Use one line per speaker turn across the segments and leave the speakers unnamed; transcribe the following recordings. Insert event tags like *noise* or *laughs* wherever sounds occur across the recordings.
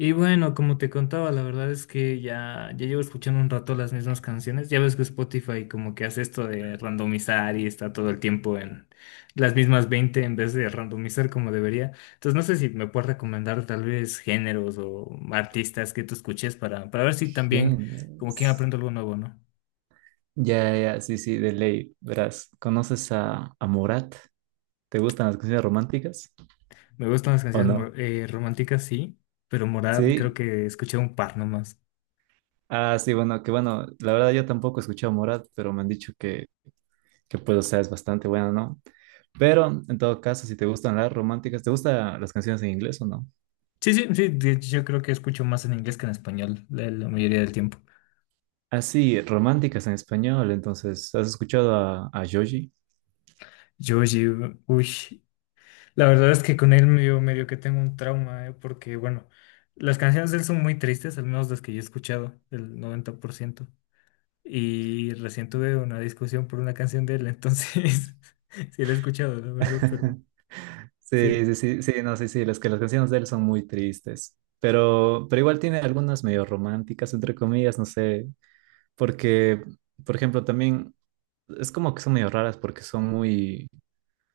Y bueno, como te contaba, la verdad es que ya llevo escuchando un rato las mismas canciones. Ya ves que Spotify como que hace esto de randomizar y está todo el tiempo en las mismas 20 en vez de randomizar como debería. Entonces no sé si me puedes recomendar tal vez géneros o artistas que tú escuches para ver si también como que
Géneros,
aprendo algo nuevo, ¿no?
ya, ya, sí, sí, de ley. Verás, ¿conoces a Morat? ¿Te gustan las canciones románticas
Me gustan las
o
canciones
no?
románticas, sí, pero Morad creo
Sí.
que escuché un par nomás.
Ah, sí, bueno, que bueno, la verdad yo tampoco he escuchado a Morat, pero me han dicho que pues, o sea, es bastante bueno, ¿no? Pero, en todo caso, si te gustan las románticas, ¿te gustan las canciones en inglés o no?
Sí, sí, sí, de hecho, yo creo que escucho más en inglés que en español la mayoría del tiempo.
Ah, sí, románticas en español, entonces, ¿has escuchado a Joji?
Yoshi, uy, la verdad es que con él medio que tengo un trauma, porque bueno, las canciones de él son muy tristes, al menos las que yo he escuchado, el 90%. Y recién tuve una discusión por una canción de él, entonces *laughs* sí la he escuchado, la verdad, pero
*laughs* Sí,
sí,
sí, sí, sí, no, sí, sí, las canciones de él son muy tristes, pero igual tiene algunas medio románticas, entre comillas, no sé, porque, por ejemplo, también es como que son medio raras porque son muy,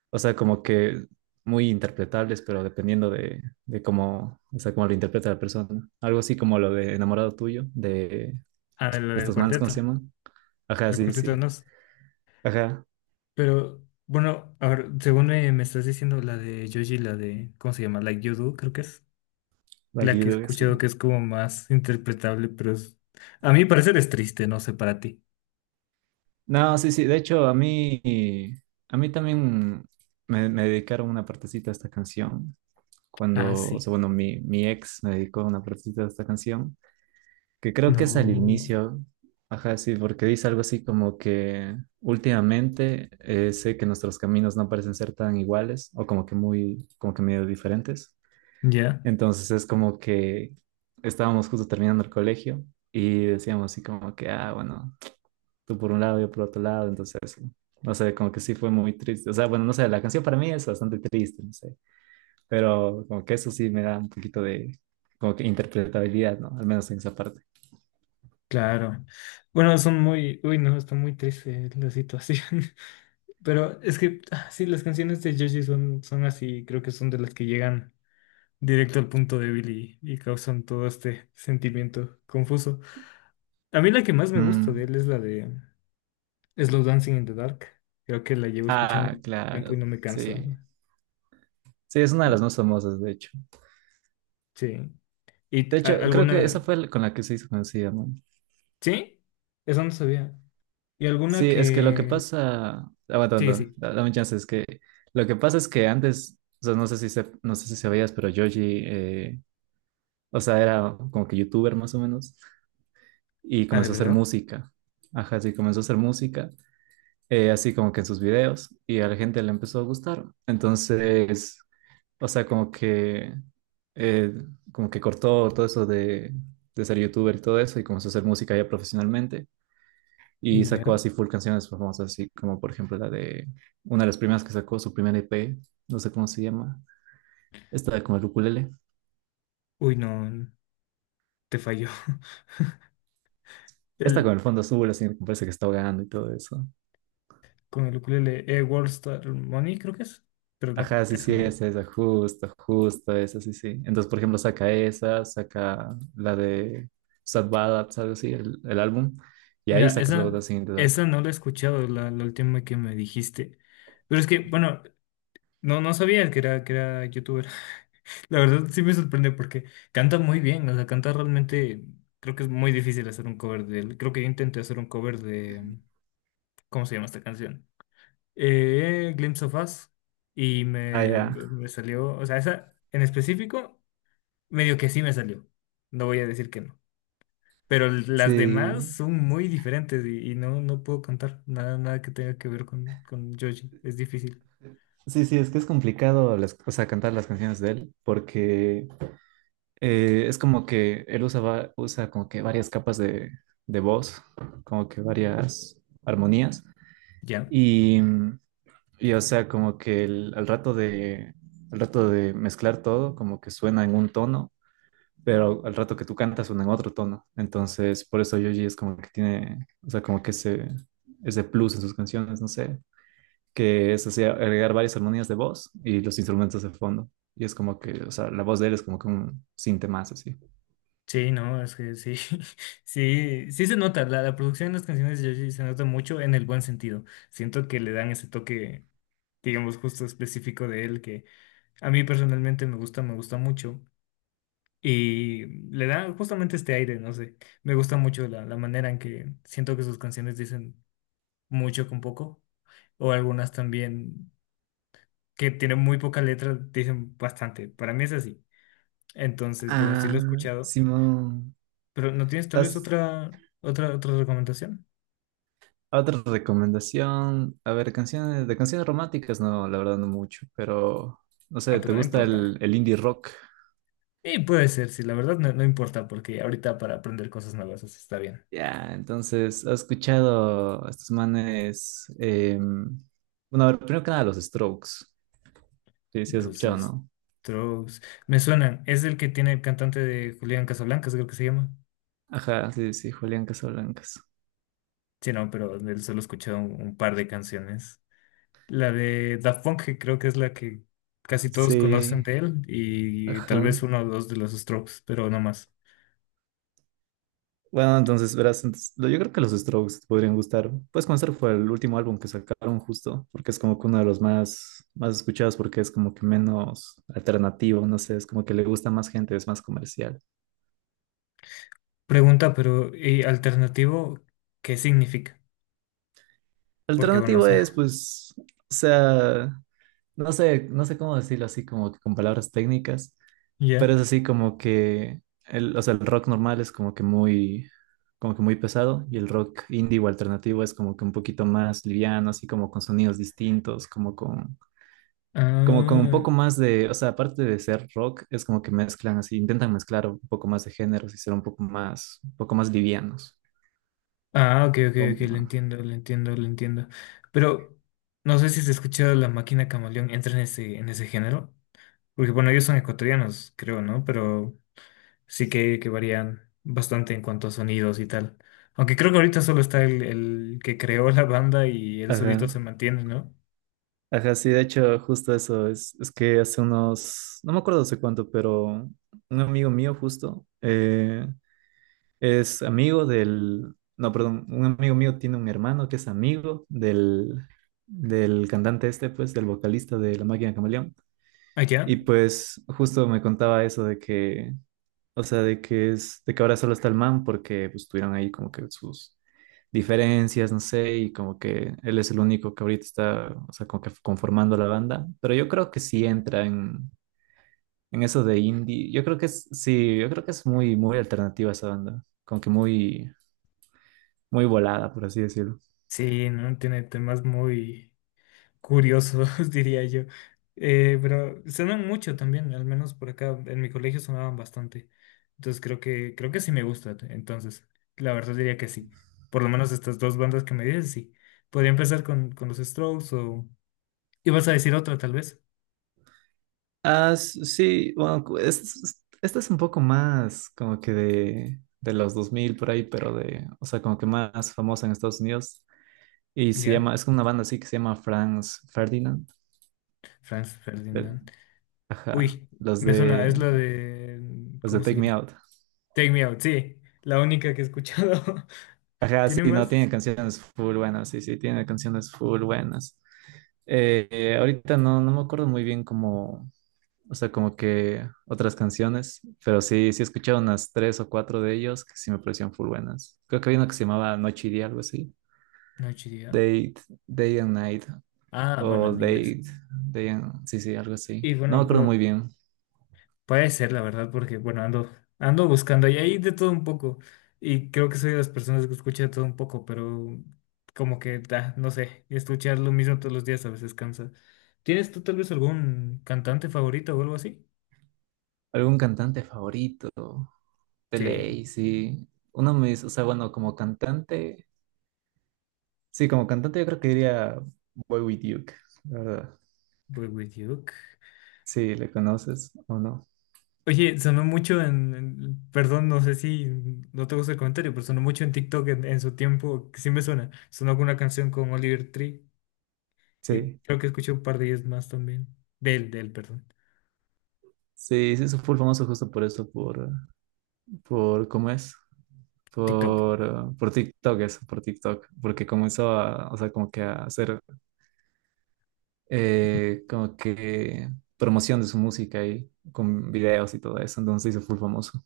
o sea, como que muy interpretables, pero dependiendo de, cómo, o sea, cómo lo interpreta la persona. Algo así como lo de Enamorado Tuyo, de
a ver, la del
estos manes, ¿cómo
cuarteto,
se llaman? Ajá,
el
sí,
cuarteto de
sí,
Nos,
ajá,
pero bueno, a ver, según me estás diciendo, la de Yoshi, la de, ¿cómo se llama? Like You Do, creo que es la
Lucky
que he
Dube,
escuchado
sí.
que es como más interpretable, pero es, a mí parecer es triste, no sé para ti.
No, sí, sí. De hecho, a mí también me, dedicaron una partecita a esta canción.
Ah,
Cuando, o
sí.
sea, bueno, mi, ex me dedicó una partecita a esta canción, que creo que es al
No.
inicio. Ajá, sí, porque dice algo así como que últimamente sé que nuestros caminos no parecen ser tan iguales o como que muy, como que medio diferentes.
Ya,
Entonces es como que estábamos justo terminando el colegio y decíamos así como que, ah, bueno, tú por un lado, yo por otro lado, entonces, no sé, como que sí fue muy triste. O sea, bueno, no sé, la canción para mí es bastante triste, no sé, pero como que eso sí me da un poquito de, como que interpretabilidad, ¿no? Al menos en esa parte.
claro. Bueno, son muy. Uy, no, está muy triste la situación. *laughs* Pero es que ah, sí, las canciones de Joji son, son así. Creo que son de las que llegan directo al punto débil y causan todo este sentimiento confuso. A mí la que más me gusta de
Mm.
él es la de Slow Dancing in the Dark. Creo que la llevo escuchando
Ah,
un tiempo y
claro,
no me cansa.
sí. Sí, es una de
Eh,
las más famosas, de hecho.
Sí. ¿Y
De hecho, creo que esa
alguna?
fue con la que se hizo conocida, ¿no?
¿Sí? Eso no sabía. ¿Y alguna
Sí, es que lo que
que...
pasa, aguanta,
Sí,
aguanta,
sí.
dame chance, es que lo que pasa es que antes, o sea, no sé si se, no sé si sabías, pero Yoji, eh, o sea, era como que youtuber más o menos. Y
Ah, ¿de
comenzó a hacer
verdad?
música. Ajá, sí, comenzó a hacer música, así como que en sus videos, y a la gente le empezó a gustar. Entonces, o sea, eh, como que cortó todo eso de ser youtuber y todo eso, y comenzó a hacer música ya profesionalmente, y
Mm,
sacó
ya.
así full canciones famosas, así como por ejemplo la de una de las primeras que sacó, su primer EP, no sé cómo se llama, esta con el ukulele,
Uy, no, te falló. *laughs*
esta con el
El,
fondo azul, así me parece que está ahogando y todo eso.
con el ukulele, World Star Money, creo que es. Pero no,
Ajá, sí,
esa
sí,
no.
es esa, justo, justo esa, sí, sí. Entonces, por ejemplo, saca esa, saca la de Sad Ballads, algo así, el, álbum, y ahí
Mira,
sacas luego
esa,
Dancing in the Dark.
esa no la he escuchado, la última que me dijiste. Pero es que, bueno, no, no sabía que era youtuber. *laughs* La verdad sí me sorprende porque canta muy bien. O sea, canta realmente. Creo que es muy difícil hacer un cover de él. Creo que yo intenté hacer un cover de. ¿Cómo se llama esta canción? Glimpse of Us y
Ah, ya.
me salió, o sea, esa en específico, medio que sí me salió. No voy a decir que no. Pero las demás
Sí,
son muy diferentes y no, no puedo contar nada, nada que tenga que ver con Joji. Es difícil.
sí, sí, es que es complicado o sea, cantar las canciones de él, porque es como que él usa, usa como que varias capas de voz, como que varias armonías,
¿Ya?
y mm, y o sea, como que al rato de mezclar todo, como que suena en un tono, pero al rato que tú cantas suena en otro tono. Entonces, por eso Yoji es como que tiene, o sea, como que ese plus en sus canciones, no sé, que es así, agregar varias armonías de voz y los instrumentos de fondo. Y es como que, o sea, la voz de él es como que un sinte más así.
Sí, no, es que sí. *laughs* Sí, sí se nota. La producción de las canciones de Joji se nota mucho en el buen sentido. Siento que le dan ese toque, digamos, justo específico de él que a mí personalmente me gusta mucho. Y le da justamente este aire, no sé. Me gusta mucho la, la manera en que siento que sus canciones dicen mucho con poco. O algunas también que tienen muy poca letra, dicen bastante. Para mí es así. Entonces, bueno, sí lo
Ah,
he escuchado.
simón.
Pero ¿no tienes tal vez
Has-
otra, otra, otra recomendación?
Otra recomendación, a ver, canciones, de canciones románticas, no, la verdad no mucho, pero no sé,
Ah,
¿te
pero no
gusta
importa.
el, indie rock?
Y puede ser, sí, la verdad no, no importa, porque ahorita para aprender cosas nuevas así está bien.
Ya, entonces, ¿has escuchado a estos manes? Bueno, a ver, primero que nada, los Strokes. Sí, sí, has
Los
escuchado, ¿no?
Strokes me suenan. Es el que tiene el cantante de Julián Casablancas, creo que se llama.
Ajá, sí, sí, Julián Casablancas.
Sí, no, pero de él solo he escuchado un par de canciones. La de Daft Punk, que creo que es la que casi todos
Sí,
conocen de él, y tal vez
ajá.
uno o dos de los Strokes, pero no más.
Bueno, entonces, verás, entonces, yo creo que los Strokes te podrían gustar. Puedes comenzar por el último álbum que sacaron justo, porque es como que uno de los más, más escuchados, porque es como que menos alternativo, no sé, es como que le gusta más gente, es más comercial.
Pregunta, pero ¿y alternativo qué significa? Porque bueno, o
Alternativo es,
sea,
pues, o sea, no sé, no sé cómo decirlo así, como que con palabras técnicas,
*laughs* ya.
pero es así como que, el, o sea, el rock normal es como que muy pesado y el rock indie o alternativo es como que un poquito más liviano, así como con sonidos distintos, como con, como, como un
Ah,
poco más de, o sea, aparte de ser rock, es como que mezclan así, intentan mezclar un poco más de géneros y ser un poco más livianos.
ah, ok, ok, ok, lo
Como-
entiendo, lo entiendo, lo entiendo. Pero no sé si has escuchado La Máquina Camaleón, entra en ese género. Porque bueno, ellos son ecuatorianos, creo, ¿no? Pero sí que varían bastante en cuanto a sonidos y tal. Aunque creo que ahorita solo está el que creó la banda y él solito se
Ajá,
mantiene, ¿no?
ajá, sí, de hecho, justo eso, es que hace unos, no me acuerdo hace cuánto, pero un amigo mío justo es amigo del, no, perdón, un amigo mío tiene un hermano que es amigo del, del cantante este, pues, del vocalista de La Máquina Camaleón. Y
Allá.
pues justo me contaba eso de que, o sea, de que es, de que ahora solo está el man porque pues, tuvieron ahí como que sus diferencias, no sé, y como que él es el único que ahorita está, o sea, como que conformando la banda. Pero yo creo que sí entra en eso de indie. Yo creo que es, sí, yo creo que es muy, muy alternativa esa banda. Como que muy, muy volada, por así decirlo.
Sí, ¿no? Tiene temas muy curiosos, *laughs* diría yo. Pero sonan mucho también, al menos por acá. En mi colegio sonaban bastante. Entonces creo que sí me gusta. Entonces, la verdad diría que sí. Por lo menos estas dos bandas que me dices, sí. Podría empezar con los Strokes o... ¿Ibas a decir otra, tal vez?
Ah, sí, bueno, esta es un poco más como que de los 2000 por ahí, pero de, o sea, como que más famosa en Estados Unidos. Y se
¿Ya?
llama, es una banda así que se llama Franz Ferdinand.
Franz
de-
Ferdinand.
Ajá,
Uy, me suena, es la de,
los de
¿cómo se
Take Me
llama?
Out.
Take Me Out, sí, la única que he escuchado. *laughs*
Ajá, sí,
¿Tiene
no,
más?
tiene canciones full buenas, sí, sí, tiene canciones full buenas. Ahorita no, no me acuerdo muy bien como, o sea, como que otras canciones, pero sí, sí he escuchado unas tres o cuatro de ellos que sí me parecían full buenas. Creo que había una que se llamaba Noche y Día, algo así.
Noche y día.
Date Day and Night,
Ah, bueno,
o
en inglés.
date Day and, sí, sí, algo así.
Y
No me
bueno,
acuerdo muy bien.
puede ser, la verdad, porque bueno, ando, ando buscando y hay de todo un poco. Y creo que soy de las personas que escucha de todo un poco, pero como que da, no sé, escuchar lo mismo todos los días a veces cansa. ¿Tienes tú tal vez algún cantante favorito o algo así?
¿Algún cantante favorito? De
Sí,
ley, sí. Uno me dice, o sea, bueno, como cantante, sí, como cantante yo creo que diría Boy With Duke, la verdad.
Boy With You.
Sí, ¿le conoces o no?
Oye, sonó mucho en, perdón, no sé si no te gusta el comentario, pero sonó mucho en TikTok en su tiempo, que sí me suena. Sonó con una canción con Oliver Tree.
Sí.
Creo que escuché un par de ellos más también. De él, perdón.
Sí, sí, se fue famoso justo por eso, por, ¿cómo es?
TikTok.
Por TikTok, eso, por TikTok, porque comenzó a, o sea, como que a hacer, como que promoción de su música y con videos y todo eso, entonces se hizo full famoso.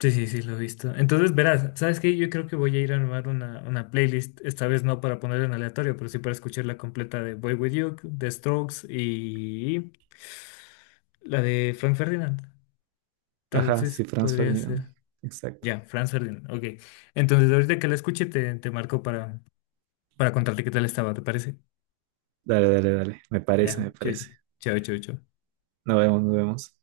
Sí, sí, sí, lo he visto. Entonces, verás, ¿sabes qué? Yo creo que voy a ir a armar una playlist, esta vez no para ponerla en aleatorio, pero sí para escuchar la completa de Boy With You, de Strokes y la de Frank Ferdinand. Tal
Ajá,
vez
sí, Franz
podría
Ferdinand,
ser.
exacto.
Ya, Franz Ferdinand, ok. Entonces, ahorita que la escuche, te marco para contarte qué tal estaba, ¿te parece?
Dale, dale, dale, me parece, me
Ya, chao,
parece.
chao, chao. Chao.
Nos vemos, nos vemos.